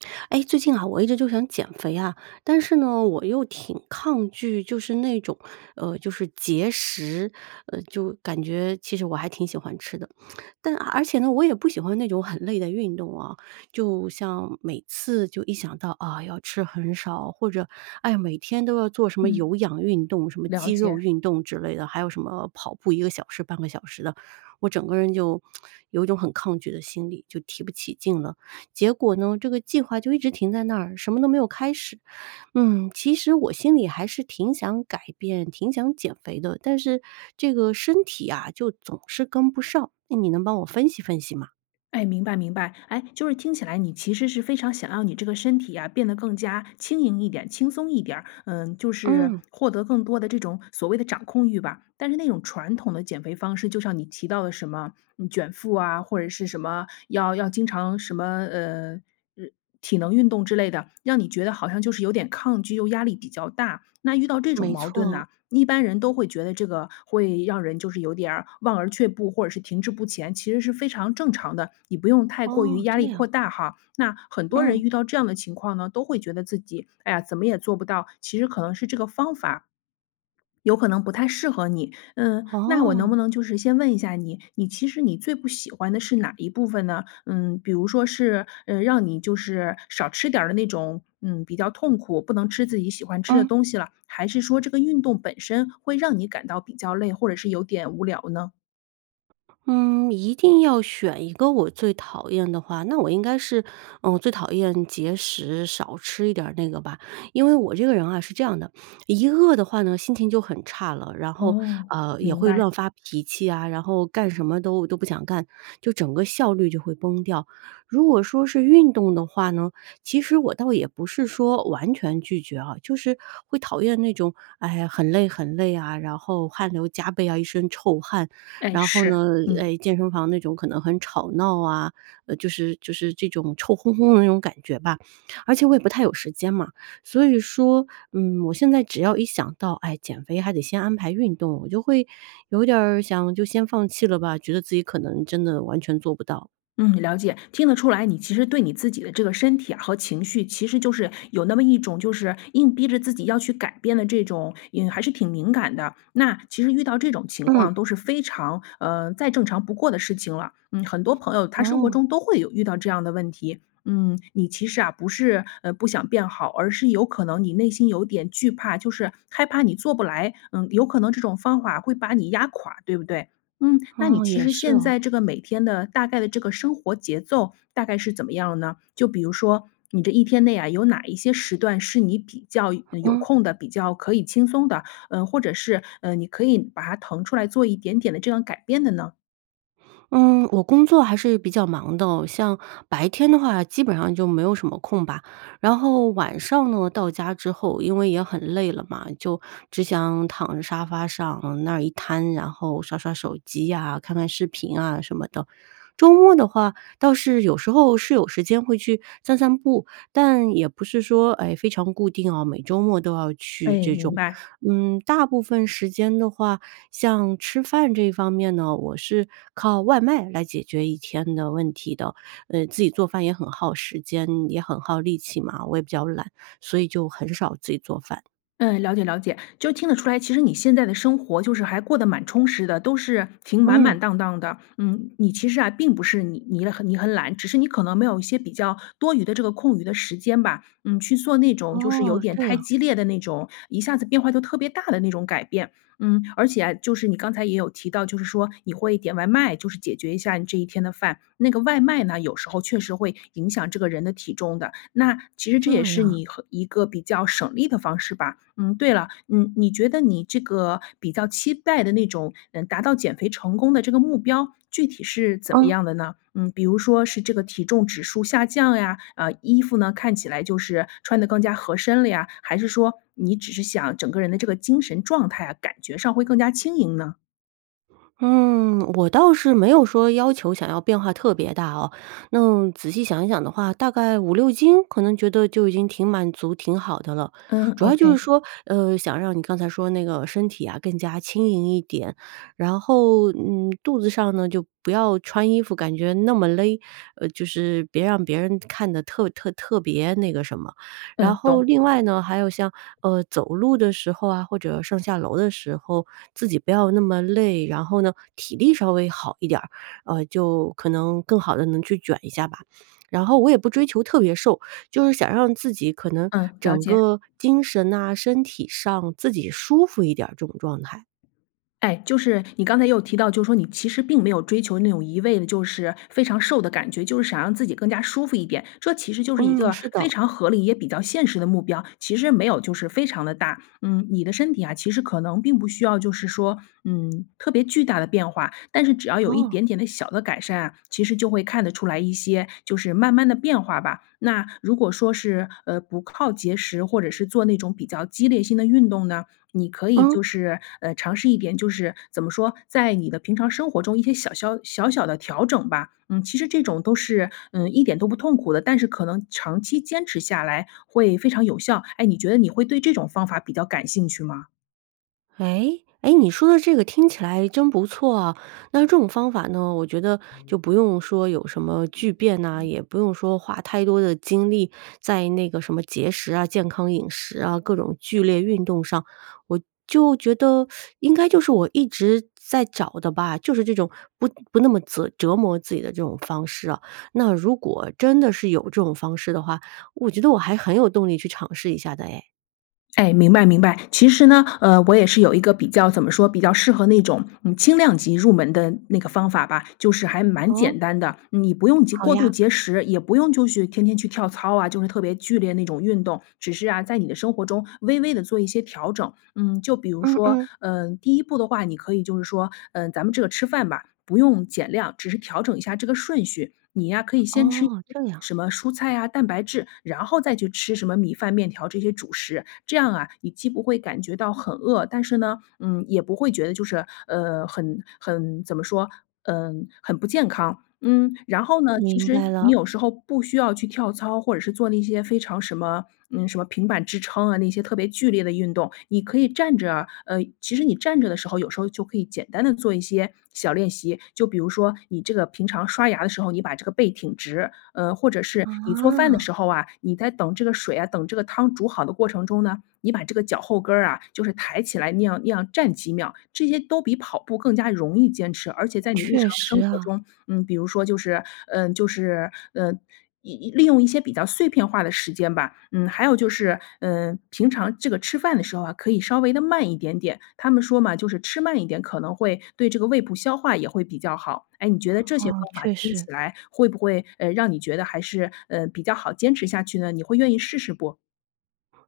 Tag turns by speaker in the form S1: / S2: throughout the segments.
S1: 哎，最近啊，我一直就想减肥啊，但是呢，我又挺抗拒就是那种呃，就是节食。呃，就感觉其实我还挺喜欢吃的。但而而且呢，我也不喜欢那种很累的运动哦，就像每次就一想到，“啊，要吃很少”，或者，“哎，每天都要做什么
S2: 嗯。
S1: 有氧运动，什么
S2: 了
S1: 肌肉
S2: 解。
S1: 运动之类的”，还有什么”跑步1个小时、0.5个小时的“，我整个人就 有一种很抗拒的心理，就提不起劲了。结果呢，这个计划就一直停在那儿，什么都没有开始，嗯，其实我心里还是挺想改变、挺想减肥的，但是这个身体啊，就总是跟不上，哎，你能帮我分析分析吗？
S2: 哎，明白明白。哎，就是听起来你其实是非常想让你这个身体啊，变得更加轻盈一点、轻松一点儿，嗯，就是
S1: 嗯。
S2: 获得更多的这种所谓的掌控欲吧。但是那种传统的减肥方式，就像你提到的什么，嗯，卷腹啊，或者是什么要要经常什么，呃呃，体能运动之类的，让你觉得好像就是有点抗拒又压力比较大。那遇到这种
S1: 没
S2: 矛盾
S1: 错。
S2: 呢，一般人都会觉得这个会让人就是有点儿望而却步，或者是停滞不前，其实是非常正常的，你不用太过于
S1: 哦，
S2: 压
S1: 这
S2: 力扩
S1: 样。
S2: 大哈。那很多人
S1: 嗯。
S2: 遇到这样的情况呢，都会觉得自己“哎呀，怎么也做不到”，其实可能是这个方法 有可能不太适合你。嗯，那我能
S1: 哦。
S2: 不能就是先问一下你，你其实你最不喜欢的是哪一部分呢？嗯，比如说是，呃，让你就是少吃点儿的那种，嗯，比较痛苦不能吃自己喜欢吃的
S1: 嗯。
S2: 东西了，还是说这个运动本身会让你感到比较累，或者是有点无聊呢？
S1: 嗯，一定要选一个我最讨厌的话，那我应该是，嗯，我最讨厌节食，少吃一点儿那个吧。因为我这个人啊，是这样的，一饿的话呢，心情就很差了，然后，
S2: 哦，
S1: 呃，也
S2: 明
S1: 会
S2: 白。
S1: 乱发脾气啊，然后干什么都都不想干，就整个效率就会崩掉。如果说是运动的话呢，其实我倒也不是说完全拒绝啊，就是会讨厌那种，哎，很累很累啊，然后汗流浃背啊，一身臭汗，
S2: 哎，
S1: 然后
S2: 是，
S1: 呢，
S2: 嗯。
S1: 哎，健身房那种可能很吵闹啊，呃，就是就是这种臭烘烘的那种感觉吧。而且我也不太有时间嘛。所以说，嗯，我现在只要一想到，哎，减肥还得先安排运动，我就会有点儿想就先放弃了吧，觉得自己可能真的完全做不到。
S2: 嗯，了解，听得出来，你其实对你自己的这个身体啊和情绪，其实就是有那么一种就是硬逼着自己要去改变的这种，嗯，还是挺敏感的。那其实遇到这种情况
S1: 嗯。
S2: 都是非常呃，再正常不过的事情了，嗯，很多朋友他生活
S1: 哦。
S2: 中都会有遇到这样的问题。嗯，你其实啊，不是呃，不想变好，而是有可能你内心有点惧怕，就是害怕你做不来，嗯，有可能这种方法会把你压垮，对不对？嗯，那你
S1: 哦，
S2: 其
S1: 也
S2: 实
S1: 是
S2: 现
S1: 哦。
S2: 在这个，每天的大概的这个生活节奏，大概是怎么样呢？就比如说你这一天内啊，有哪一些时段是你比较嗯，有
S1: 嗯。
S2: 空的？比较可以轻松的？嗯，或者是，嗯，你可以把它腾出来做一点点的这样改变的呢？
S1: 嗯，我工作还是比较忙的，像白天的话基本上就没有什么空吧，然后晚上呢，到家之后，因为也很累了嘛，就只想躺着沙发上那儿一瘫，然后刷刷手机呀、看看视频啊什么的。周末的话倒是有时候是有时间会去散散步，但也不是说，哎，非常固定哦，每周末都要去
S2: 哎，
S1: 这
S2: 明
S1: 种。
S2: 白。
S1: 嗯，大部分时间的话，像吃饭这方面呢，我是靠外卖来解决一天的问题的，嗯，自己做饭也很耗时间，也很耗力气嘛，我也比较懒，所以就很少自己做饭。
S2: 嗯，了解了解。就听得出来，其实你现在的生活，就是还过得蛮充实的，都是挺满
S1: 嗯。
S2: 满当当的。嗯，你其实啊，并不是你你了你很懒，只是你可能没有一些比较多余的这个空余的时间吧，嗯，去做那种就是有
S1: 哦，
S2: 点
S1: 这
S2: 太
S1: 样。
S2: 激烈的那种一下子变化就特别大的那种改变。嗯，而且就是你刚才也有提到，就是说你会点外卖，就是解决一下你这一天的饭，那个外卖呢，有时候确实会影响这个人的体重的，那，其实这也
S1: 这
S2: 是
S1: 样。
S2: 你和一个比较省力的方式吧。嗯，对了，你你觉得你这个比较期待的那种，嗯，达到减肥成功的这个目标，具体是怎么
S1: 嗯。
S2: 样的呢？嗯，比如说是这个体重指数下降呀，啊，衣服呢看起来就是穿得更加合身了呀，还是说你只是想整个人的这个精神状态啊，感觉上会更加轻盈呢？
S1: 嗯，我倒是没有说要求想要变化特别大哦，那仔细想一想的话，大概5-6斤，可能觉得就已经挺满足、挺好的了。
S2: 嗯
S1: 主要就是
S2: ，okay。
S1: 说，呃，想让你刚才说那个身体啊更加轻盈一点，然后，嗯，肚子上呢就不要穿衣服感觉那么勒，呃，就是别让别人看得特特特别那个什么。然
S2: 嗯，
S1: 后
S2: 懂。
S1: 另外呢，还有像呃，走路的时候啊，或者上下楼的时候，自己不要那么累，然后呢，体力稍微好一点儿，呃，就可能更好地能去卷一下吧。然后我也不追求特别瘦，就是想让自己可能
S2: 嗯，了
S1: 整
S2: 解。
S1: 个精神呐，身体上自己舒服一点儿这种状态。
S2: 哎，就是你刚才也有提到，就说你其实并没有追求那种一味的就是非常瘦的感觉，就是想让自己更加舒服一点，这其实就是一
S1: 嗯，
S2: 个
S1: 是
S2: 非
S1: 的。
S2: 常合理也比较现实的目标，其实没有就是非常地大。嗯，你的身体啊，其实可能并不需要就是说，嗯，特别巨大的变化，但是只要有一
S1: 哦。
S2: 点点的小的改善啊，其实就会看得出来一些，就是慢慢地变化吧。那，如果说是，呃，不靠节食或者是做那种比较激烈性的运动呢，你可以
S1: 嗯。
S2: 就是，呃，尝试一点就是怎么说？在你的平常生活中一些小肖小小的调整吧，嗯，其实这种都是，嗯，一点都不痛苦的，但是可能长期坚持下来会非常有效。哎，你觉得你会对这种方法比较感兴趣吗？
S1: 诶？诶，你说的这个听起来真不错啊。那这种方法呢，我觉得就不用说有什么巨变呐，也不用说花太多的精力在那个什么节食啊、健康饮食啊、各种剧烈运动上，我就觉得 应该就是我一直在找的吧，就是这种不不那么折折磨自己的这种方式啊，那如果真的是有这种方式的话，我觉得我还很有动力去尝试一下的哎。
S2: 哎，明白明白，其实呢，呃，我也是有一个比较怎么说，比较适合那种，嗯，轻量级入门的那个方法吧，就是还蛮
S1: 哦？
S2: 简单的。你不用节
S1: 好
S2: 过度
S1: 呀。
S2: 节食，也不用就去天天去跳操啊，就是特别剧烈那种运动，只是啊，在你的生活中微微地做一些调整。嗯，就比如
S1: 嗯
S2: 说，
S1: 嗯。
S2: 呃，第一步的话，你可以就是说，嗯，咱们这个吃饭吧，不用减量，只是调整一下这个顺序，你呀可以先吃一些
S1: 哦，这样。
S2: 什么蔬菜啊、蛋白质，然后再去吃什么米饭、面条，这些主食。这样啊，你既不会感觉到很饿，但是呢，嗯，也不会觉得就是，呃，很很怎么说？嗯，很不健康。嗯，然后呢，其
S1: 明
S2: 实
S1: 白
S2: 你
S1: 了。
S2: 有时候不需要去跳操，或者是做那些非常什么嗯，什么平板支撑啊，那些特别剧烈的运动，你可以站着呃，其实你站着的时候，有时候就可以简单地做一些小练习，就比如说你这个平常刷牙的时候，你把这个背挺直，呃，或者是你做饭的
S1: 啊。
S2: 时候啊，你在等这个水啊等这个汤煮好的过程中呢，你把这个脚后跟儿啊，就是抬起来那样那样站几秒，这些都比跑步更加容易坚持。而且在你日
S1: 确
S2: 常
S1: 实
S2: 生活
S1: 啊。
S2: 中，嗯，比如说就是，呃就是，呃，一一利用一些比较碎片化的时间吧。嗯，还有就是，嗯，平常这个吃饭的时候啊，可以稍微地慢一点点，他们说嘛，就是吃慢一点，可能会对这个胃部消化也会比较好。哎，你觉得这些
S1: 哦，
S2: 方法
S1: 确
S2: 听
S1: 实。
S2: 起来会不会，呃，让你觉得还是呃，比较好坚持下去呢？你会愿意试试不？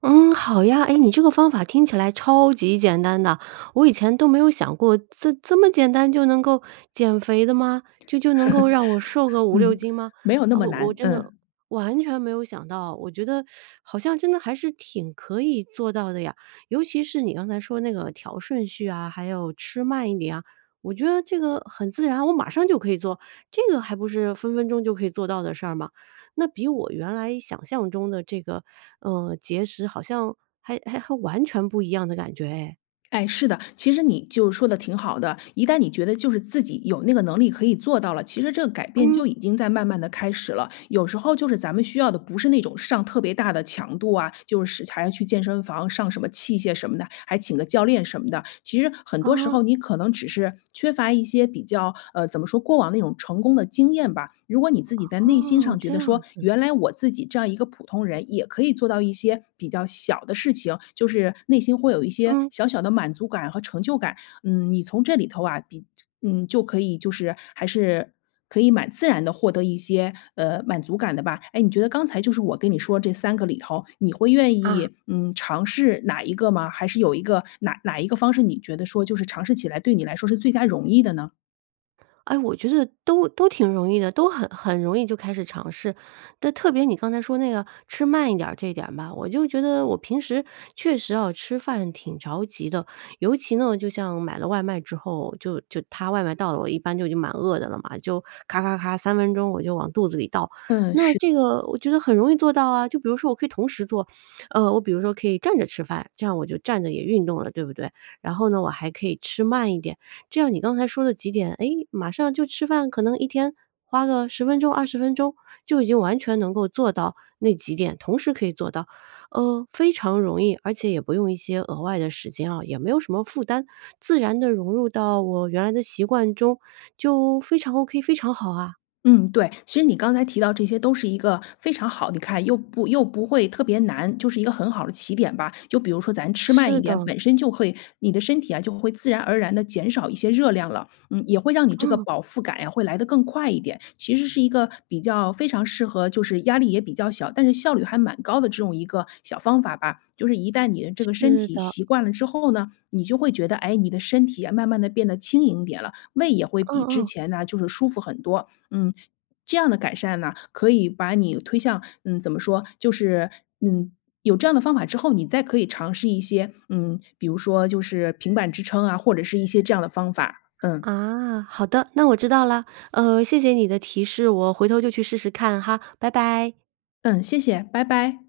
S1: 嗯，好呀，哎，你这个方法听起来超级简单的，我以前都没有想过，这这么简单就能够减肥的吗？就就能够让我瘦个 5-6
S2: 嗯，
S1: 斤吗？
S2: 没有那
S1: 啊，
S2: 么
S1: 我我
S2: 难，
S1: 真的
S2: 嗯。
S1: 完全没有想到，我觉得 好像真的还是挺可以做到的呀。尤其是你刚才说那个调顺序啊，还有吃慢一点啊，我觉得这个很自然，我马上就可以做，这个还不是分分钟就可以做到的事儿嘛！那比我原来想象中的这个，呃，节食好像还还还完全不一样的感觉哎。
S2: 哎，是的，其实你就说得挺好的，一旦你觉得就是自己有那个能力可以做到了，其实这个改变
S1: 嗯。
S2: 就已经在慢慢地开始了。有时候就是咱们需要的不是那种上特别大的强度啊，就是使财要去健身房上什么器械什么的，还请个教练什么的，其实很多时
S1: 啊。
S2: 候你可能只是缺乏一些比较呃，怎么说过往那种成功的经验吧。如果你自己在内心
S1: 哦，
S2: 上觉
S1: 这
S2: 得
S1: 样
S2: 说：
S1: 子。
S2: “原来我自己这样一个普通人，也可以做到一些比较小的事情，就是内心会有一些
S1: 嗯。
S2: 小小的满足感和成就感。”嗯，你从这里头啊，你嗯，就可以就是还是可以蛮自然地获得一些，呃，满足感的吧。哎，你觉得刚才就是我跟你说这3个里头，你会愿
S1: 啊。
S2: 意，嗯，尝试哪一个吗？还是有一个哪哪一个方式，你觉得说就是尝试起来，对你来说是最佳容易的呢？
S1: 哎，我觉得都都挺容易的，都很很容易就开始尝试，但特别你刚才说那个吃慢一点儿这点吧，我就觉得我平时，确实哦，吃饭挺着急的。尤其呢，就像买了外卖之后，就就它外卖到了，我一般就已经蛮饿的了嘛，就咔咔咔，3分钟我就往肚子里倒。
S2: 嗯，
S1: 那
S2: 是。
S1: 这个我觉得很容易做到啊，就比如说我可以同时做呃，我比如说可以站着吃饭，这样我就站着也运动了，对不对？然后呢，我还可以吃慢一点，这样你刚才说的几点，哎，马上就吃饭，可能一天花个10分钟、20分钟就已经完全能够做到那几点，同时可以做到。呃，非常容易，而且也不用一些额外的时间哦，也没有什么负担，自然地融入到我原来的习惯中，就非常 OK，非常好啊！
S2: 嗯，对。其实你刚才提到这些，都是一个非常好你看又不又不会特别难，就是一个很好的起点吧。就比如说咱吃慢
S1: 是
S2: 一点，
S1: 的。
S2: 本身就会你的身体啊，就会自然而然地减少一些热量了，嗯，也会让你这个
S1: 嗯。
S2: 饱腹感呀，会来得更快一点，其实是一个比较非常适合就是压力也比较小，但是效率还蛮高的这种一个小方法吧。就是一旦你的这个身
S1: 是
S2: 体
S1: 的。
S2: 习惯了之后呢，你就会觉得，诶，你的身体啊，慢慢地变得轻盈一点了，胃也会
S1: 嗯
S2: 比之
S1: 嗯。
S2: 前呢，就是舒服很多。嗯，这样的改善呢，可以把你推向嗯，怎么说？就是，嗯，有这样的方法之后，你再可以尝试一些，嗯，比如说就是平板支撑啊，或者是一些这样的方法，嗯。
S1: 啊，好的，那我知道了。呃，谢谢你的提示，我回头就去试试看哈，拜拜。
S2: 嗯，谢谢，拜拜。